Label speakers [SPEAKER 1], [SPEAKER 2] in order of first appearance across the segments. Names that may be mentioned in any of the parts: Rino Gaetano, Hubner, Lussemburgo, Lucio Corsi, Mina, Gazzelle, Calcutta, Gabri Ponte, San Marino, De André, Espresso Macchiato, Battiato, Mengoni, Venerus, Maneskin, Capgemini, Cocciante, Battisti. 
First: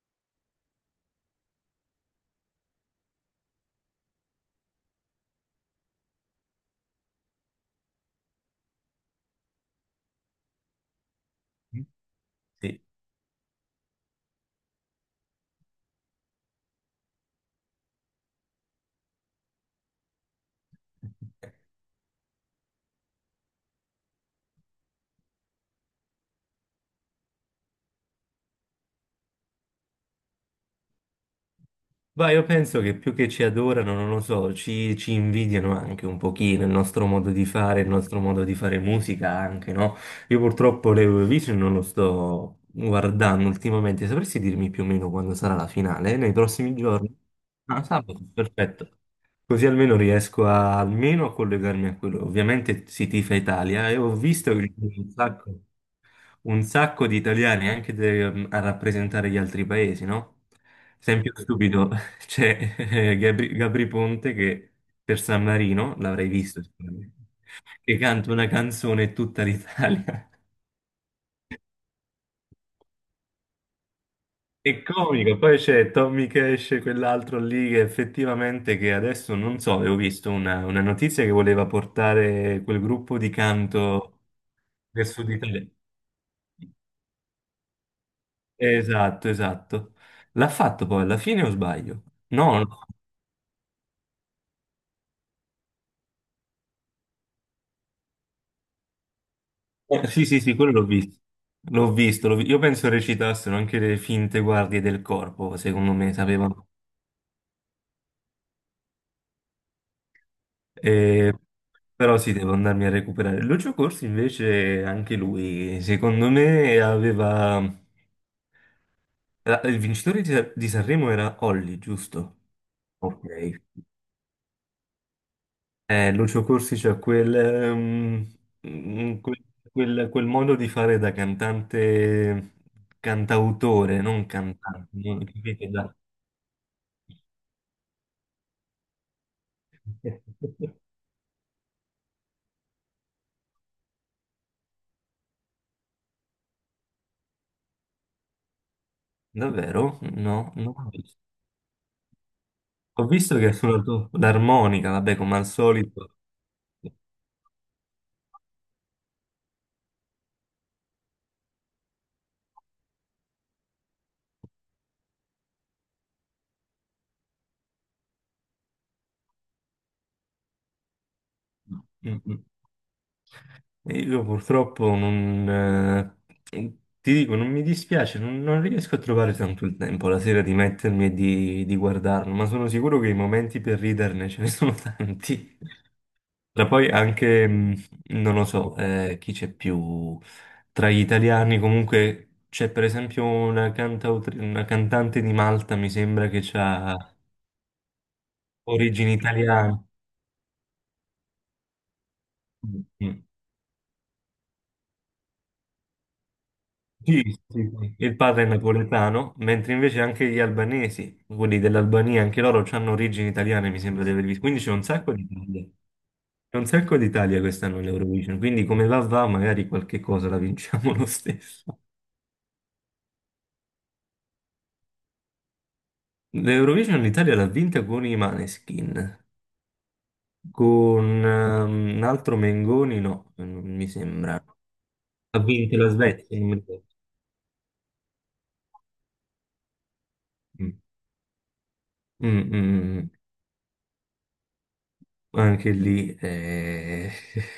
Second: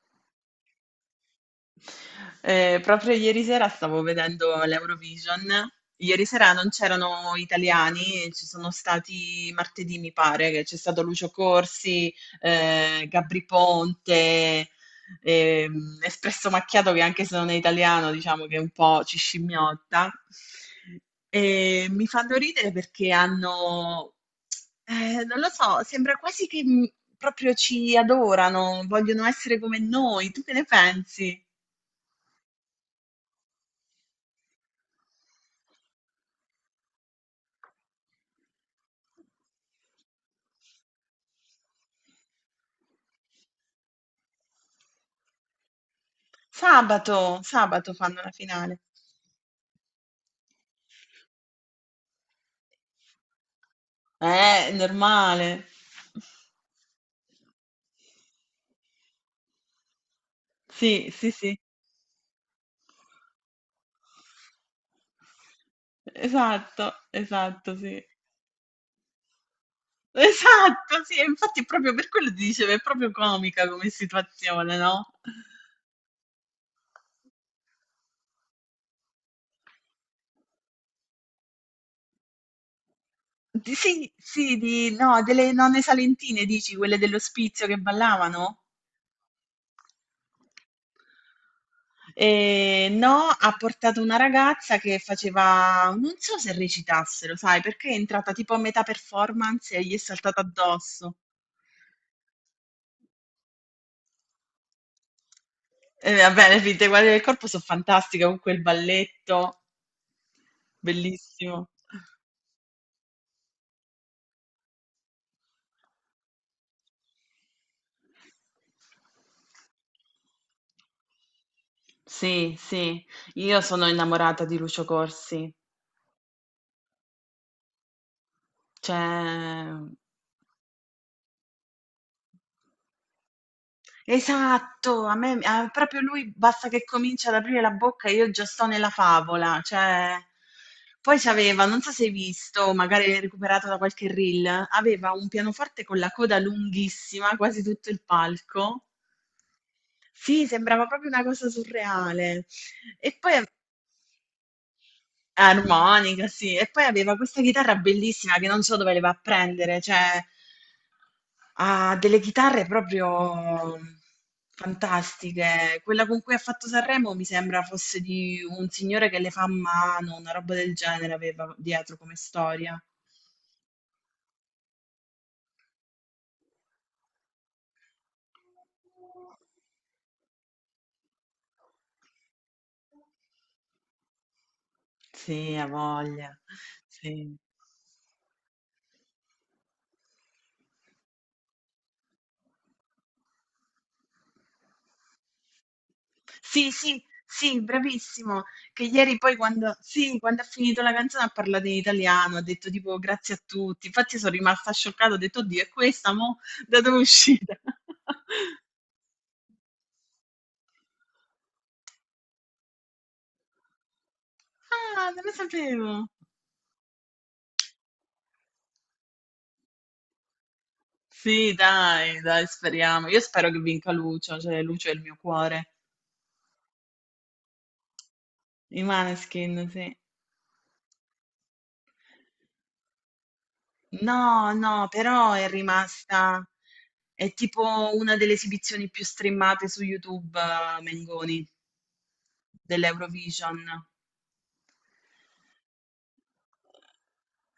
[SPEAKER 1] Essa proprio ieri sera stavo vedendo l'Eurovision. Ieri sera non c'erano italiani, ci sono stati martedì, mi pare, che c'è stato Lucio Corsi,
[SPEAKER 2] Sì.
[SPEAKER 1] Gabri Ponte, Espresso Macchiato, che anche se non è italiano, diciamo che un po' ci scimmiotta. E mi fanno ridere perché hanno, non lo so, sembra quasi che proprio ci adorano, vogliono essere come noi. Tu che ne pensi?
[SPEAKER 2] Ma io penso che più che ci adorano, non lo so, ci invidiano anche un pochino il nostro modo di fare, il nostro modo di fare musica anche, no? Io purtroppo l'Eurovision non lo sto guardando ultimamente, sapresti dirmi più o meno quando sarà la finale? Nei prossimi giorni?
[SPEAKER 1] Sabato,
[SPEAKER 2] Ah,
[SPEAKER 1] sabato fanno
[SPEAKER 2] sabato,
[SPEAKER 1] la finale.
[SPEAKER 2] perfetto. Così almeno riesco almeno a collegarmi a quello. Ovviamente si tifa Italia e ho visto che
[SPEAKER 1] È
[SPEAKER 2] ci sono un sacco.
[SPEAKER 1] normale.
[SPEAKER 2] un sacco di italiani anche a rappresentare gli altri paesi, no?
[SPEAKER 1] Sì, sì,
[SPEAKER 2] Esempio
[SPEAKER 1] sì.
[SPEAKER 2] stupido, c'è Gabri Ponte che per San Marino, l'avrei visto
[SPEAKER 1] Esatto,
[SPEAKER 2] sicuramente,
[SPEAKER 1] esatto,
[SPEAKER 2] che
[SPEAKER 1] sì.
[SPEAKER 2] canta una canzone in tutta l'Italia.
[SPEAKER 1] Esatto, sì, e infatti è proprio per quello ti dicevo, è proprio comica come situazione,
[SPEAKER 2] È
[SPEAKER 1] no?
[SPEAKER 2] comico, poi c'è Tommy Cash, quell'altro lì che effettivamente che adesso non so, avevo visto una notizia che voleva portare quel gruppo di
[SPEAKER 1] Sì,
[SPEAKER 2] canto
[SPEAKER 1] sì, di,
[SPEAKER 2] nel
[SPEAKER 1] no,
[SPEAKER 2] sud
[SPEAKER 1] delle
[SPEAKER 2] Italia.
[SPEAKER 1] nonne salentine, dici, quelle dell'ospizio che ballavano?
[SPEAKER 2] Esatto, esatto. L'ha fatto poi alla fine o sbaglio? No, no.
[SPEAKER 1] No, ha portato una ragazza che faceva non so se recitassero, sai, perché è entrata tipo a metà performance e gli è
[SPEAKER 2] Sì, sì,
[SPEAKER 1] saltata
[SPEAKER 2] sì, quello l'ho
[SPEAKER 1] addosso.
[SPEAKER 2] visto. L'ho visto, io penso recitassero anche le finte guardie del corpo, secondo
[SPEAKER 1] E
[SPEAKER 2] me,
[SPEAKER 1] vabbè, le
[SPEAKER 2] sapevano.
[SPEAKER 1] finte guardie del corpo sono fantastiche con quel balletto,
[SPEAKER 2] Eh,
[SPEAKER 1] bellissimo.
[SPEAKER 2] però sì, devo andarmi a recuperare. Lucio Corsi invece, anche lui, secondo me, aveva. Il vincitore di Sanremo era Olli, giusto?
[SPEAKER 1] Sì, sì,
[SPEAKER 2] Ok.
[SPEAKER 1] io sono innamorata di Lucio Corsi.
[SPEAKER 2] Lucio Corsi c'ha quel,
[SPEAKER 1] Cioè,
[SPEAKER 2] mm, quel- quel- quel modo di fare da cantante, cantautore, non cantante,
[SPEAKER 1] Esatto, a
[SPEAKER 2] no,
[SPEAKER 1] me a
[SPEAKER 2] capite?
[SPEAKER 1] proprio lui basta che comincia ad aprire la bocca e io già sto nella favola, cioè poi c'aveva, non so se hai visto, magari l'hai recuperato da qualche reel, aveva un pianoforte con la coda lunghissima, quasi tutto il palco.
[SPEAKER 2] Davvero?
[SPEAKER 1] Sì,
[SPEAKER 2] No, non
[SPEAKER 1] sembrava
[SPEAKER 2] ho
[SPEAKER 1] proprio
[SPEAKER 2] visto.
[SPEAKER 1] una cosa surreale.
[SPEAKER 2] Ho
[SPEAKER 1] E poi
[SPEAKER 2] visto che
[SPEAKER 1] ave-
[SPEAKER 2] ha suonato l'armonica, vabbè, come al solito.
[SPEAKER 1] armonica, sì, e poi aveva questa chitarra bellissima che non so dove le va a prendere, cioè ha delle chitarre proprio fantastiche. Quella con cui ha fatto Sanremo mi sembra fosse di un signore che le fa a mano, una roba del genere aveva dietro come
[SPEAKER 2] Mm, mm.
[SPEAKER 1] storia.
[SPEAKER 2] E io purtroppo non, ti dico, non mi dispiace, non riesco a trovare tanto il tempo la sera di mettermi e di guardarlo, ma sono sicuro che i momenti per riderne ce ne sono
[SPEAKER 1] Sì,
[SPEAKER 2] tanti.
[SPEAKER 1] ha voglia.
[SPEAKER 2] Tra poi
[SPEAKER 1] Sì.
[SPEAKER 2] anche, non lo so, chi c'è più tra gli italiani, comunque c'è per esempio una una cantante di Malta, mi sembra che
[SPEAKER 1] Sì, sì,
[SPEAKER 2] ha
[SPEAKER 1] sì, bravissimo. Che
[SPEAKER 2] origini
[SPEAKER 1] ieri poi quando,
[SPEAKER 2] italiane.
[SPEAKER 1] sì, quando ha finito la canzone ha parlato in italiano, ha detto
[SPEAKER 2] Mm,
[SPEAKER 1] tipo
[SPEAKER 2] mm.
[SPEAKER 1] grazie a tutti. Infatti sono rimasta scioccata, ho detto, oddio, è questa, mo? Da dove è
[SPEAKER 2] Sì,
[SPEAKER 1] uscita?
[SPEAKER 2] sì, sì. Il padre è napoletano, mentre invece anche gli albanesi, quelli dell'Albania, anche loro hanno origini italiane, mi sembra di aver visto. Quindi c'è un
[SPEAKER 1] Ah,
[SPEAKER 2] sacco di
[SPEAKER 1] non lo
[SPEAKER 2] Italia.
[SPEAKER 1] sapevo.
[SPEAKER 2] C'è un sacco d'Italia quest'anno all'Eurovision, quindi come va va, magari qualche cosa la vinciamo lo
[SPEAKER 1] Sì,
[SPEAKER 2] stesso.
[SPEAKER 1] dai, dai, speriamo. Io spero che vinca Lucio, cioè Lucio è il mio cuore.
[SPEAKER 2] L'Eurovision l'Italia l'ha vinta con i
[SPEAKER 1] I
[SPEAKER 2] Maneskin,
[SPEAKER 1] Maneskin, sì.
[SPEAKER 2] con un altro Mengoni, no, non mi sembra.
[SPEAKER 1] No, no, però
[SPEAKER 2] Ha
[SPEAKER 1] è
[SPEAKER 2] vinto la Svezia,
[SPEAKER 1] rimasta...
[SPEAKER 2] non mi ricordo.
[SPEAKER 1] È tipo una delle esibizioni più streamate su YouTube,
[SPEAKER 2] Mm.
[SPEAKER 1] Mengoni,
[SPEAKER 2] Mm, mm, mm, mm.
[SPEAKER 1] dell'Eurovision.
[SPEAKER 2] Anche lì,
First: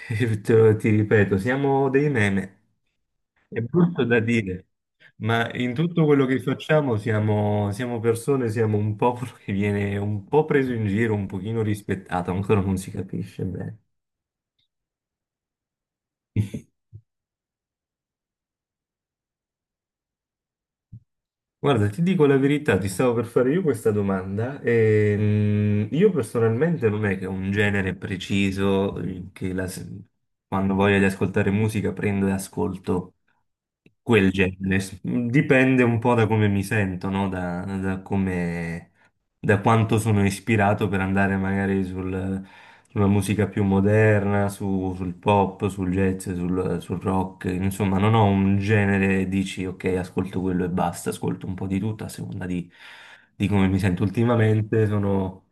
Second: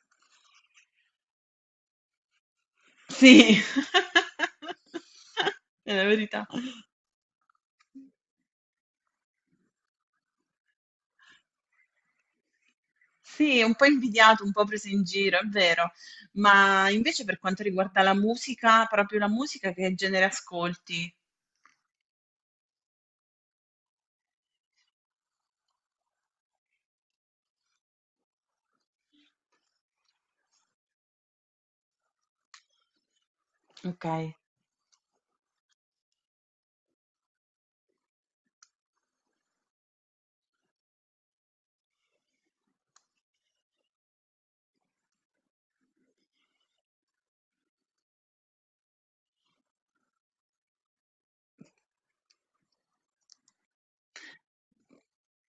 [SPEAKER 2] ti ripeto, siamo dei meme.
[SPEAKER 1] Sì,
[SPEAKER 2] È brutto da dire, ma in
[SPEAKER 1] è la
[SPEAKER 2] tutto quello che
[SPEAKER 1] verità.
[SPEAKER 2] facciamo siamo persone, siamo un popolo che viene un po' preso in giro, un pochino rispettato, ancora non si capisce
[SPEAKER 1] Sì, è un
[SPEAKER 2] bene.
[SPEAKER 1] po' invidiato, un po' preso in giro, è vero. Ma invece per quanto riguarda la musica, proprio la musica, che genere ascolti?
[SPEAKER 2] Guarda, ti dico la verità, ti stavo per fare io questa domanda e io personalmente non è che ho un genere preciso che quando voglio di ascoltare musica prendo e ascolto.
[SPEAKER 1] Ok.
[SPEAKER 2] Quel genere. Dipende un po' da come mi sento, no? Da come, da quanto sono ispirato per andare magari sulla musica più moderna, sul pop, sul jazz, sul rock. Insomma, non ho un genere e dici ok, ascolto quello e basta, ascolto un po' di tutto a seconda di come mi sento ultimamente. Sono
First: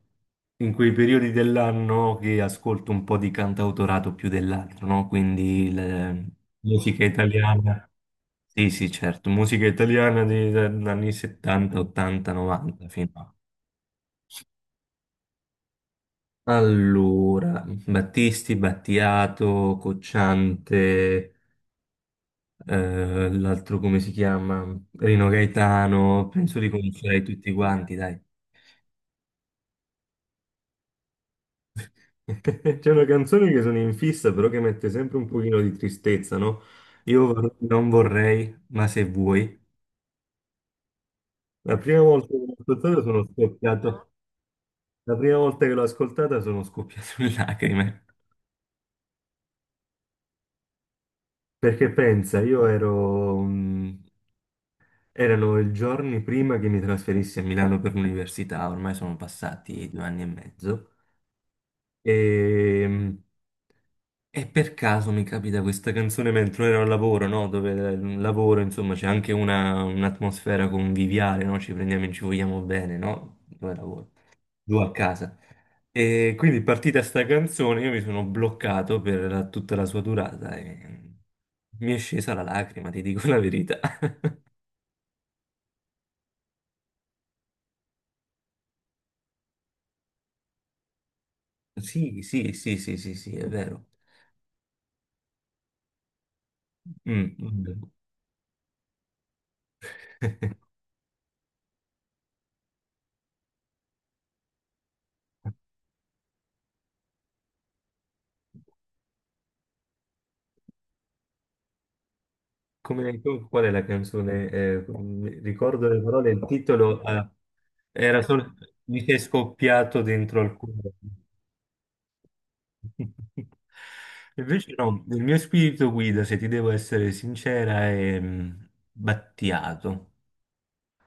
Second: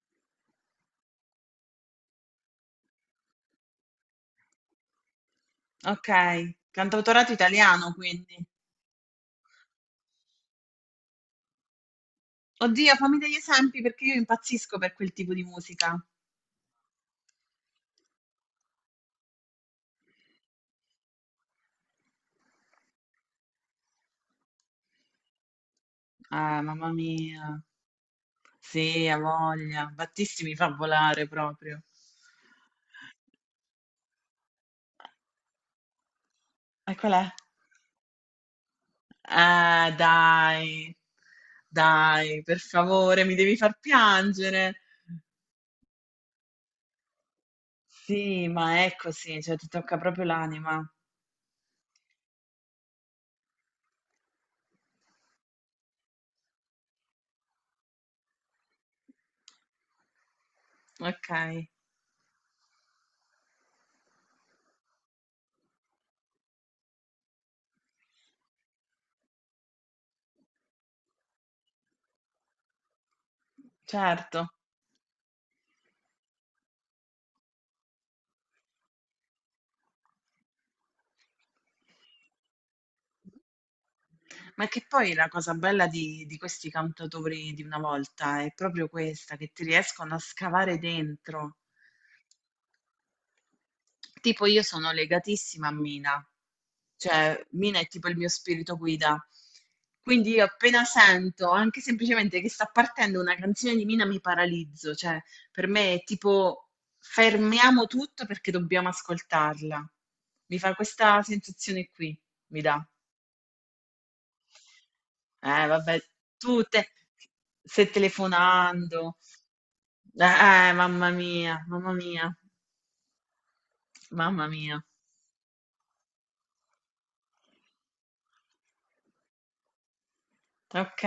[SPEAKER 2] in quei periodi dell'anno che ascolto un po' di cantautorato più dell'altro, no? Quindi
[SPEAKER 1] Ok,
[SPEAKER 2] musica
[SPEAKER 1] cantautorato
[SPEAKER 2] italiana.
[SPEAKER 1] italiano quindi.
[SPEAKER 2] Sì, sì, certo, musica italiana degli anni 70, 80, 90
[SPEAKER 1] Oddio,
[SPEAKER 2] fino
[SPEAKER 1] fammi
[SPEAKER 2] a.
[SPEAKER 1] degli esempi perché io impazzisco per quel tipo di musica.
[SPEAKER 2] Allora, Battisti, Battiato, Cocciante, l'altro come si chiama? Rino Gaetano, penso
[SPEAKER 1] Ah,
[SPEAKER 2] di
[SPEAKER 1] mamma
[SPEAKER 2] conoscere tutti
[SPEAKER 1] mia.
[SPEAKER 2] quanti, dai.
[SPEAKER 1] Sì, ha voglia. Battisti mi fa volare proprio.
[SPEAKER 2] C'è una canzone che sono in fissa, però che mette sempre un pochino di tristezza, no?
[SPEAKER 1] E qual è?
[SPEAKER 2] Non vorrei, ma se vuoi.
[SPEAKER 1] Dai,
[SPEAKER 2] La prima volta che
[SPEAKER 1] dai,
[SPEAKER 2] l'ho
[SPEAKER 1] per
[SPEAKER 2] ascoltata
[SPEAKER 1] favore,
[SPEAKER 2] sono
[SPEAKER 1] mi devi far
[SPEAKER 2] scoppiato.
[SPEAKER 1] piangere.
[SPEAKER 2] La prima volta che l'ho ascoltata sono scoppiato in lacrime.
[SPEAKER 1] Sì, ma è così, cioè ti tocca proprio l'anima.
[SPEAKER 2] Perché pensa, io ero, erano i giorni prima che mi trasferissi a Milano per l'università, ormai sono passati 2 anni e mezzo,
[SPEAKER 1] Ok,
[SPEAKER 2] e, mh, e per caso mi capita questa canzone mentre ero al lavoro, no? Dove il lavoro, insomma, c'è anche un'atmosfera conviviale, no? Ci prendiamo e ci vogliamo bene, no? Dove lavoro?
[SPEAKER 1] certo.
[SPEAKER 2] Giù a casa. E quindi partita sta canzone, io mi sono bloccato per tutta la sua durata e mi è scesa la lacrima, ti dico
[SPEAKER 1] Mh.
[SPEAKER 2] la verità.
[SPEAKER 1] Ma che poi la cosa bella di questi cantautori di una volta è proprio questa, che ti riescono a scavare dentro.
[SPEAKER 2] Sì, sì, sì, sì, sì, sì, è vero.
[SPEAKER 1] Tipo io sono legatissima a Mina,
[SPEAKER 2] Mm,
[SPEAKER 1] cioè Mina è
[SPEAKER 2] mm.
[SPEAKER 1] tipo il mio spirito guida. Quindi io appena sento, anche semplicemente che sta partendo una canzone di Mina, mi paralizzo, cioè per me è tipo fermiamo tutto perché dobbiamo ascoltarla. Mi fa questa sensazione qui, mi dà.
[SPEAKER 2] Come, qual è la canzone? Mi
[SPEAKER 1] Eh
[SPEAKER 2] ricordo
[SPEAKER 1] vabbè,
[SPEAKER 2] le parole, il
[SPEAKER 1] tu te
[SPEAKER 2] titolo
[SPEAKER 1] stai
[SPEAKER 2] era solo Mi
[SPEAKER 1] telefonando.
[SPEAKER 2] sei scoppiato dentro al cuore.
[SPEAKER 1] Mamma mia, mamma mia, mamma
[SPEAKER 2] Invece
[SPEAKER 1] mia.
[SPEAKER 2] no, il mio spirito guida, se ti devo essere sincera, è Battiato.
[SPEAKER 1] Ok.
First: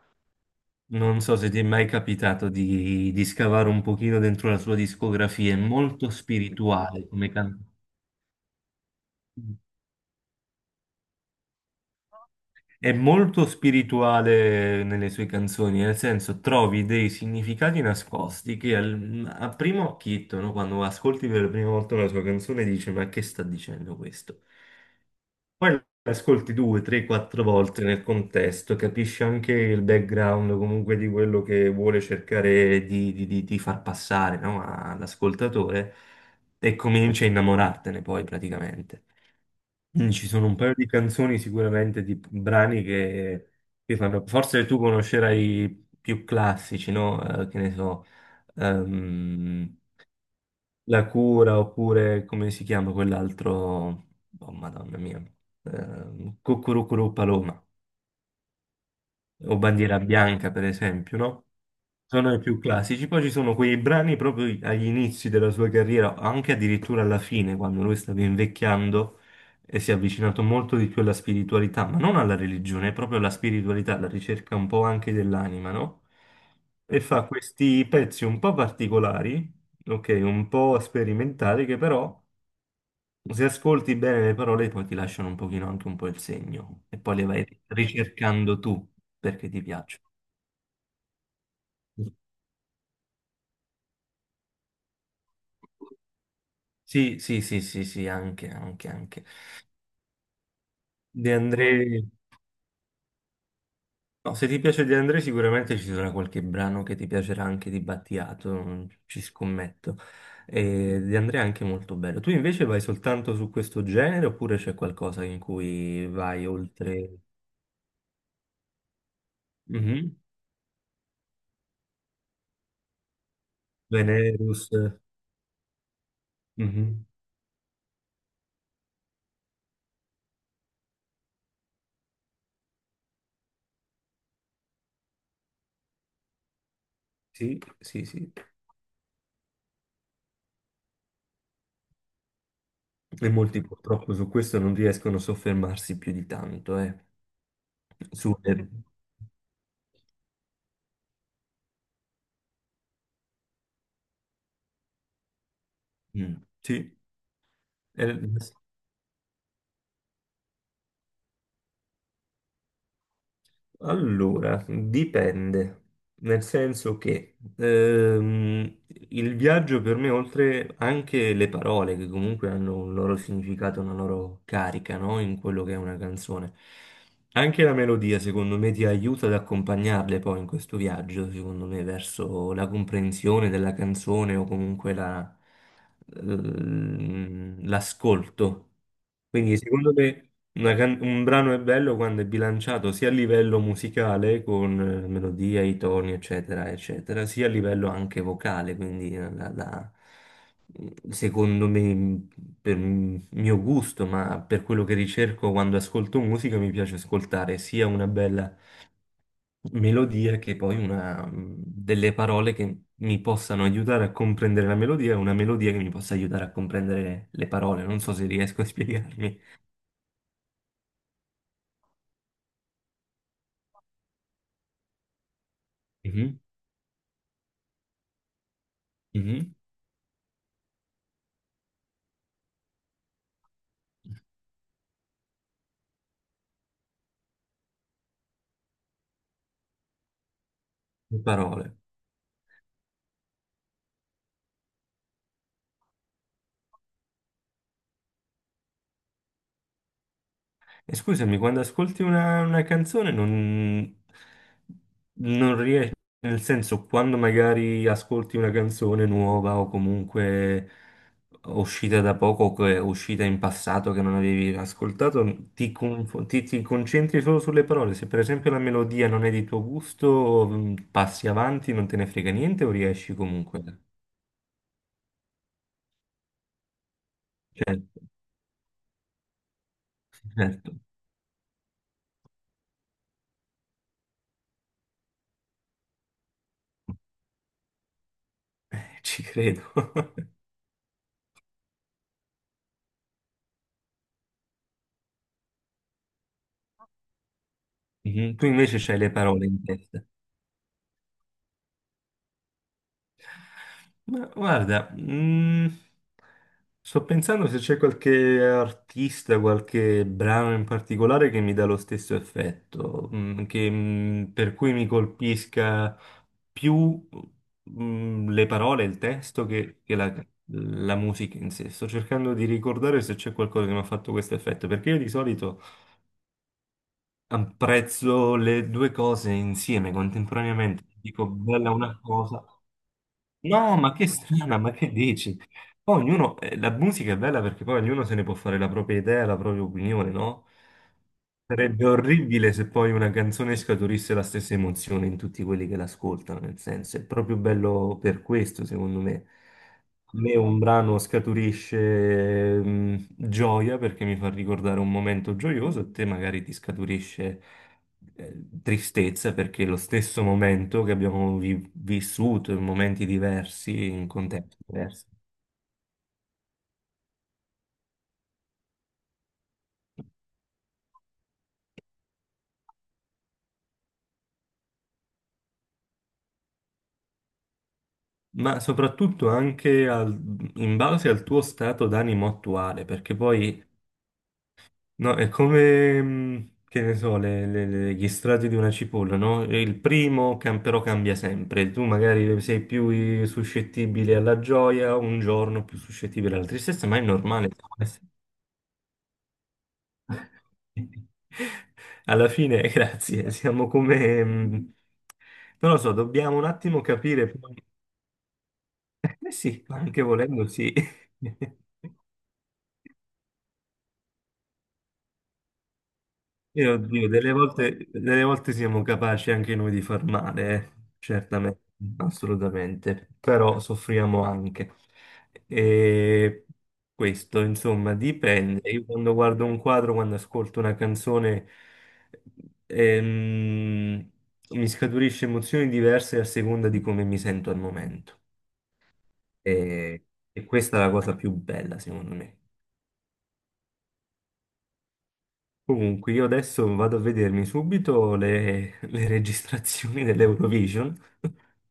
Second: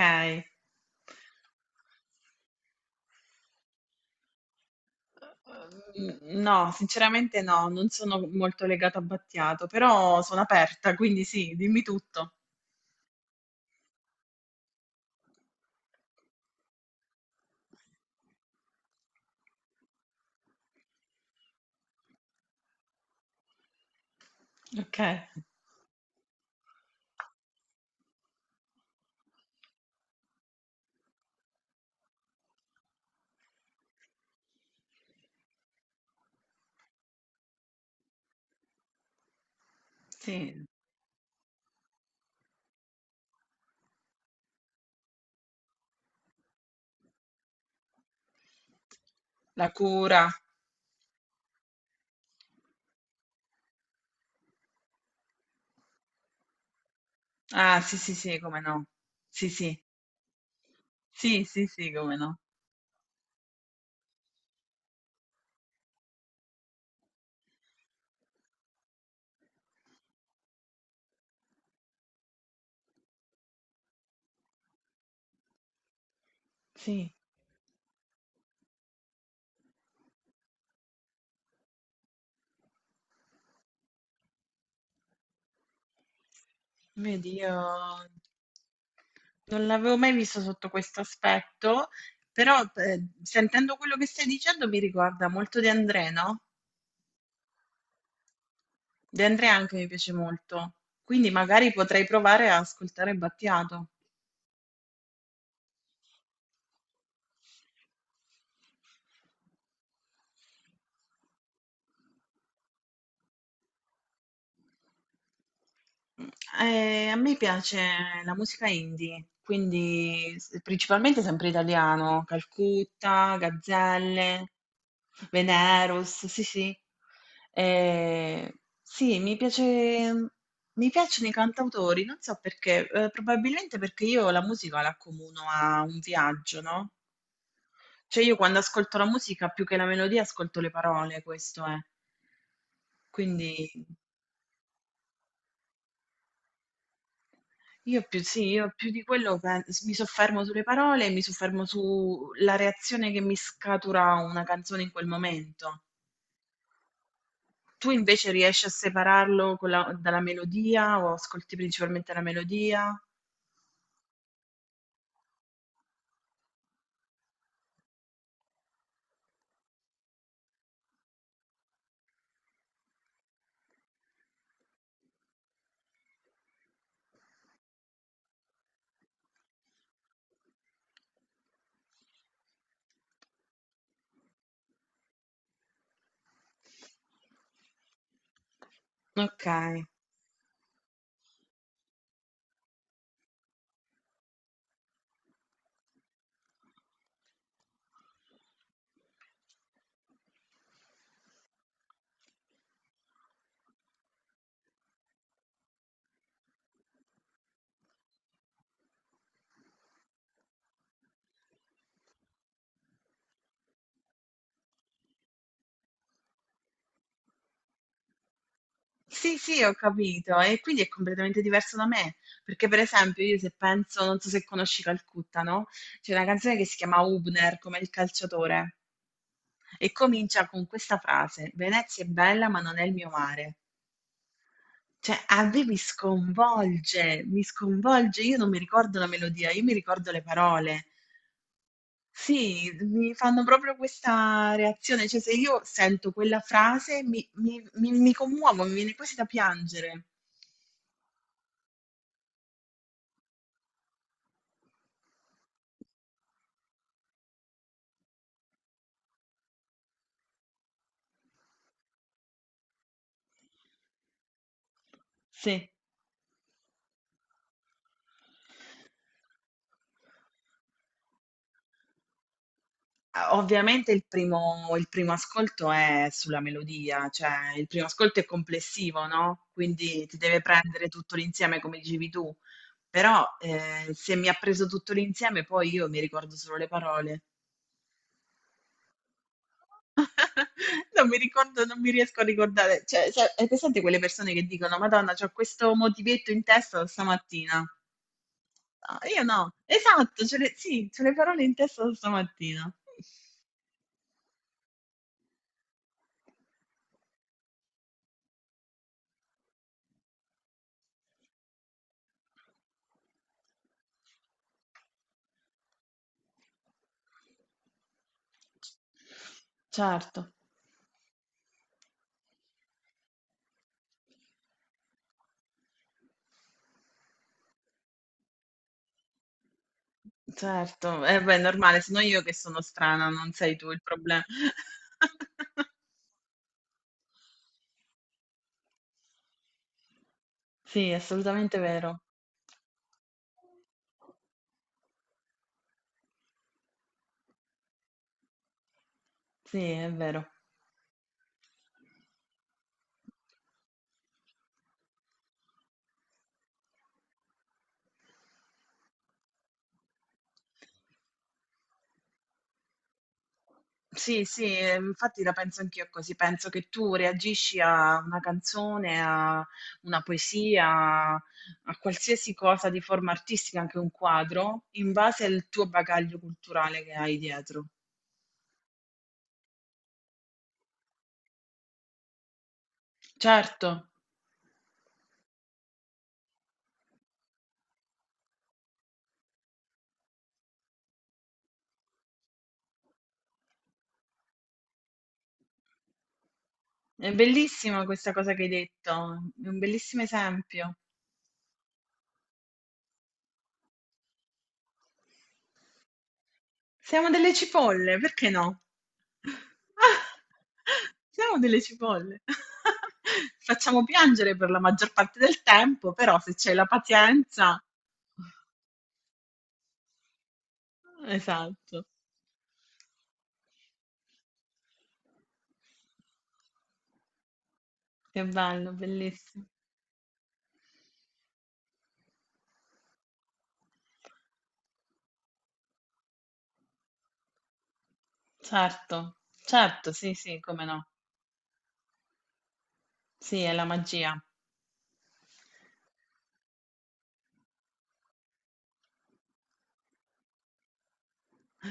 [SPEAKER 2] Non so se ti è mai capitato di, scavare un pochino dentro la sua discografia, è molto
[SPEAKER 1] Mm, no,
[SPEAKER 2] spirituale come
[SPEAKER 1] sinceramente no,
[SPEAKER 2] cantante.
[SPEAKER 1] non sono molto legata a Battiato, però sono aperta, quindi sì, dimmi tutto.
[SPEAKER 2] È molto spirituale nelle sue canzoni, nel senso trovi dei significati nascosti che a primo occhietto, no, quando ascolti per la prima volta una sua canzone, dici ma che sta dicendo questo?
[SPEAKER 1] Ok.
[SPEAKER 2] Poi ascolti 2, 3, 4 volte nel contesto, capisci anche il background comunque di quello che vuole cercare di, di far passare, no, all'ascoltatore e cominci a innamorartene poi praticamente. Ci sono un
[SPEAKER 1] Sì,
[SPEAKER 2] paio di canzoni sicuramente di brani che fanno. Forse tu conoscerai i più classici, no? Che ne so,
[SPEAKER 1] la
[SPEAKER 2] ehm,
[SPEAKER 1] cura.
[SPEAKER 2] La Cura oppure come si chiama quell'altro? Oh, Madonna mia, Cucurucuru Paloma
[SPEAKER 1] Ah, sì, sì, sì, come no. Sì,
[SPEAKER 2] o
[SPEAKER 1] sì.
[SPEAKER 2] Bandiera Bianca, per esempio,
[SPEAKER 1] Sì,
[SPEAKER 2] no?
[SPEAKER 1] sì, sì, come
[SPEAKER 2] Sono
[SPEAKER 1] no.
[SPEAKER 2] i più classici, poi ci sono quei brani proprio agli inizi della sua carriera, anche addirittura alla fine, quando lui stava invecchiando e si è avvicinato molto di più alla spiritualità, ma non alla religione, proprio alla spiritualità, alla ricerca un po' anche dell'anima, no? E
[SPEAKER 1] Sì.
[SPEAKER 2] fa questi pezzi un po' particolari, ok, un po' sperimentali, che però se ascolti bene le parole poi ti lasciano un pochino anche un po' il segno e poi le
[SPEAKER 1] Vedi, io
[SPEAKER 2] vai ricercando tu perché ti
[SPEAKER 1] non l'avevo
[SPEAKER 2] piacciono.
[SPEAKER 1] mai visto sotto questo aspetto, però sentendo quello che stai dicendo mi ricorda molto De André, no?
[SPEAKER 2] Sì, sì, sì, sì, sì, anche, anche,
[SPEAKER 1] De
[SPEAKER 2] anche.
[SPEAKER 1] André anche mi piace molto, quindi
[SPEAKER 2] De
[SPEAKER 1] magari
[SPEAKER 2] André,
[SPEAKER 1] potrei provare a ascoltare Battiato.
[SPEAKER 2] no, se ti piace De André sicuramente ci sarà qualche brano che ti piacerà anche di Battiato, non ci scommetto. E De André è anche molto bello. Tu invece vai soltanto su questo genere oppure c'è qualcosa in cui
[SPEAKER 1] Mh,
[SPEAKER 2] vai oltre?
[SPEAKER 1] a me piace la musica indie,
[SPEAKER 2] Mhm.
[SPEAKER 1] quindi s principalmente sempre italiano, Calcutta, Gazzelle,
[SPEAKER 2] Venerus.
[SPEAKER 1] Venerus, sì, sì.
[SPEAKER 2] Mhm.
[SPEAKER 1] Ehm, sì, mi piacciono i cantautori, non so perché, probabilmente perché io la musica la accomuno a un viaggio, no,
[SPEAKER 2] Sì, sì,
[SPEAKER 1] cioè
[SPEAKER 2] sì.
[SPEAKER 1] io quando ascolto la musica più che la melodia ascolto le parole, questo è.
[SPEAKER 2] E
[SPEAKER 1] Quindi
[SPEAKER 2] molti purtroppo su questo non riescono a soffermarsi più di tanto, eh.
[SPEAKER 1] io più,
[SPEAKER 2] Su.
[SPEAKER 1] sì, io più di quello mi soffermo sulle parole, mi soffermo sulla reazione che mi scatura una canzone in quel momento.
[SPEAKER 2] Mm, sì.
[SPEAKER 1] Tu
[SPEAKER 2] Eh,
[SPEAKER 1] invece riesci a separarlo con dalla melodia o ascolti principalmente la melodia?
[SPEAKER 2] allora, dipende, nel senso che il viaggio per me, oltre anche le parole, che comunque hanno un loro significato, una loro carica, no? In quello che è una canzone, anche la melodia, secondo me, ti aiuta ad accompagnarle poi in questo viaggio, secondo me, verso la comprensione della canzone o comunque l'ascolto.
[SPEAKER 1] Ok.
[SPEAKER 2] Quindi, secondo me. Una un brano è bello quando è bilanciato sia a livello musicale con melodia, i toni, eccetera, eccetera, sia a livello anche vocale, quindi secondo me, per il mio gusto, ma per quello che ricerco quando ascolto musica, mi piace ascoltare sia una bella melodia che poi una, delle parole che mi possano aiutare a comprendere la melodia e una melodia che mi possa aiutare a comprendere le parole. Non so se riesco a
[SPEAKER 1] Sì,
[SPEAKER 2] spiegarmi.
[SPEAKER 1] sì, ho capito. E quindi è completamente diverso da me. Perché, per esempio, io se penso, non so se conosci Calcutta, no? C'è una
[SPEAKER 2] Mhm,
[SPEAKER 1] canzone che si chiama Hubner, come il calciatore,
[SPEAKER 2] mhm.
[SPEAKER 1] e comincia con questa frase: Venezia è bella, ma non è il mio mare. Cioè, a me mi sconvolge, mi sconvolge. Io non mi ricordo la melodia, io mi ricordo le parole.
[SPEAKER 2] Le parole.
[SPEAKER 1] Sì, mi fanno proprio questa reazione. Cioè, se io sento quella frase mi commuovo, mi viene quasi da piangere.
[SPEAKER 2] E scusami, quando ascolti una, canzone non riesci, nel senso, quando magari ascolti una canzone nuova o comunque uscita da poco o che è uscita in passato che non avevi ascoltato,
[SPEAKER 1] Sì.
[SPEAKER 2] ti concentri solo sulle parole. Se per esempio la melodia non è di tuo gusto, passi avanti, non te ne frega niente o riesci
[SPEAKER 1] Ah,
[SPEAKER 2] comunque.
[SPEAKER 1] ovviamente il primo ascolto è sulla melodia, cioè il primo
[SPEAKER 2] Certo,
[SPEAKER 1] ascolto è complessivo, no? Quindi ti deve
[SPEAKER 2] certo,
[SPEAKER 1] prendere tutto l'insieme, come dicevi tu. Però se mi ha preso tutto l'insieme, poi io mi ricordo solo le parole.
[SPEAKER 2] ci credo.
[SPEAKER 1] Non mi ricordo, non mi riesco a ricordare. Cioè, sai, hai presente quelle persone che dicono: Madonna, c'ho questo motivetto in testa da stamattina.
[SPEAKER 2] Mhm. Tu invece c'hai
[SPEAKER 1] Ah,
[SPEAKER 2] le
[SPEAKER 1] io
[SPEAKER 2] parole
[SPEAKER 1] no.
[SPEAKER 2] in testa.
[SPEAKER 1] Esatto, ce le, sì, c'ho le parole in testa da stamattina.
[SPEAKER 2] Ma guarda, sto pensando se c'è qualche artista, qualche brano in particolare che mi dà lo stesso effetto, che, per cui mi colpisca più, le parole, il testo che la,
[SPEAKER 1] Certo,
[SPEAKER 2] la musica in sé. Sto cercando di ricordare se c'è qualcosa che mi ha fatto questo effetto, perché io di solito apprezzo le due cose insieme, contemporaneamente.
[SPEAKER 1] certo. Eh
[SPEAKER 2] Dico
[SPEAKER 1] beh, è
[SPEAKER 2] bella
[SPEAKER 1] normale, sono
[SPEAKER 2] una
[SPEAKER 1] io che
[SPEAKER 2] cosa.
[SPEAKER 1] sono strana, non sei tu
[SPEAKER 2] No,
[SPEAKER 1] il
[SPEAKER 2] ma che
[SPEAKER 1] problema.
[SPEAKER 2] strana, ma che dici? Poi ognuno, la musica è bella perché poi ognuno se ne può fare la propria idea, la propria opinione, no?
[SPEAKER 1] Sì, è assolutamente
[SPEAKER 2] Sarebbe
[SPEAKER 1] vero.
[SPEAKER 2] orribile se poi una canzone scaturisse la stessa emozione in tutti quelli che l'ascoltano, nel senso, è proprio bello per questo, secondo me.
[SPEAKER 1] Sì, è
[SPEAKER 2] A
[SPEAKER 1] vero.
[SPEAKER 2] me un brano scaturisce gioia perché mi fa ricordare un momento gioioso, e te magari ti scaturisce tristezza perché lo stesso momento che abbiamo vissuto in momenti diversi, in
[SPEAKER 1] Sì,
[SPEAKER 2] contesti
[SPEAKER 1] sì,
[SPEAKER 2] diversi,
[SPEAKER 1] infatti la penso anch'io così, penso che tu reagisci a una canzone, a una poesia, a qualsiasi cosa di forma artistica, anche un quadro, in base al tuo bagaglio culturale che hai dietro.
[SPEAKER 2] ma soprattutto anche in base al tuo stato d'animo attuale, perché poi
[SPEAKER 1] Certo,
[SPEAKER 2] no, è come, che ne so, gli strati di una cipolla, no? Il primo però cambia sempre, tu magari sei più suscettibile alla gioia, un giorno più suscettibile alla tristezza, ma è
[SPEAKER 1] è
[SPEAKER 2] normale.
[SPEAKER 1] bellissima questa cosa che hai detto, è un bellissimo esempio.
[SPEAKER 2] Alla fine, grazie, siamo come. Non lo so, dobbiamo un attimo
[SPEAKER 1] Siamo
[SPEAKER 2] capire
[SPEAKER 1] delle
[SPEAKER 2] poi.
[SPEAKER 1] cipolle, perché no?
[SPEAKER 2] Eh sì, anche volendo sì.
[SPEAKER 1] Siamo delle cipolle. Facciamo piangere per la maggior parte del tempo, però se c'è la
[SPEAKER 2] Io, oddio, delle
[SPEAKER 1] pazienza...
[SPEAKER 2] volte, delle volte siamo capaci anche noi di far male, eh. Certamente,
[SPEAKER 1] Esatto,
[SPEAKER 2] assolutamente, però soffriamo anche. E questo, insomma,
[SPEAKER 1] che
[SPEAKER 2] dipende.
[SPEAKER 1] bello,
[SPEAKER 2] Io quando
[SPEAKER 1] bellissimo.
[SPEAKER 2] guardo un quadro, quando ascolto una canzone, ehm, mi scaturisce emozioni diverse a seconda di come mi sento al momento.
[SPEAKER 1] Certo, certo,
[SPEAKER 2] E,
[SPEAKER 1] sì, sì,
[SPEAKER 2] e
[SPEAKER 1] come
[SPEAKER 2] questa è
[SPEAKER 1] no.
[SPEAKER 2] la cosa più bella, secondo me.
[SPEAKER 1] Sì, è la magia.
[SPEAKER 2] Comunque, io adesso vado a vedermi subito le registrazioni dell'Eurovision.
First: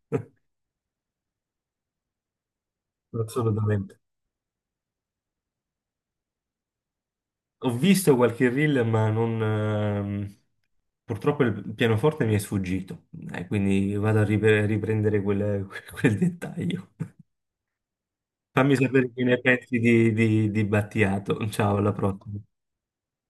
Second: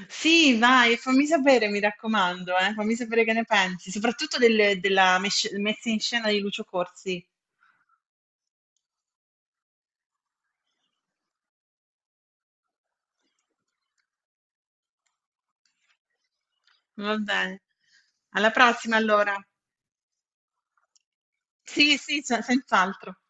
[SPEAKER 1] Sì, vai, fammi sapere, mi raccomando, fammi sapere che ne pensi,
[SPEAKER 2] Assolutamente.
[SPEAKER 1] soprattutto della messa in scena di Lucio Corsi.
[SPEAKER 2] Ho visto qualche reel, ma non, purtroppo il pianoforte mi è sfuggito, quindi vado a riprendere quel, quel dettaglio.
[SPEAKER 1] Va bene. Alla
[SPEAKER 2] Fammi
[SPEAKER 1] prossima
[SPEAKER 2] sapere che
[SPEAKER 1] allora.
[SPEAKER 2] ne pensi di, di Battiato. Ciao, alla
[SPEAKER 1] Sì, sì,
[SPEAKER 2] prossima.
[SPEAKER 1] senz'altro.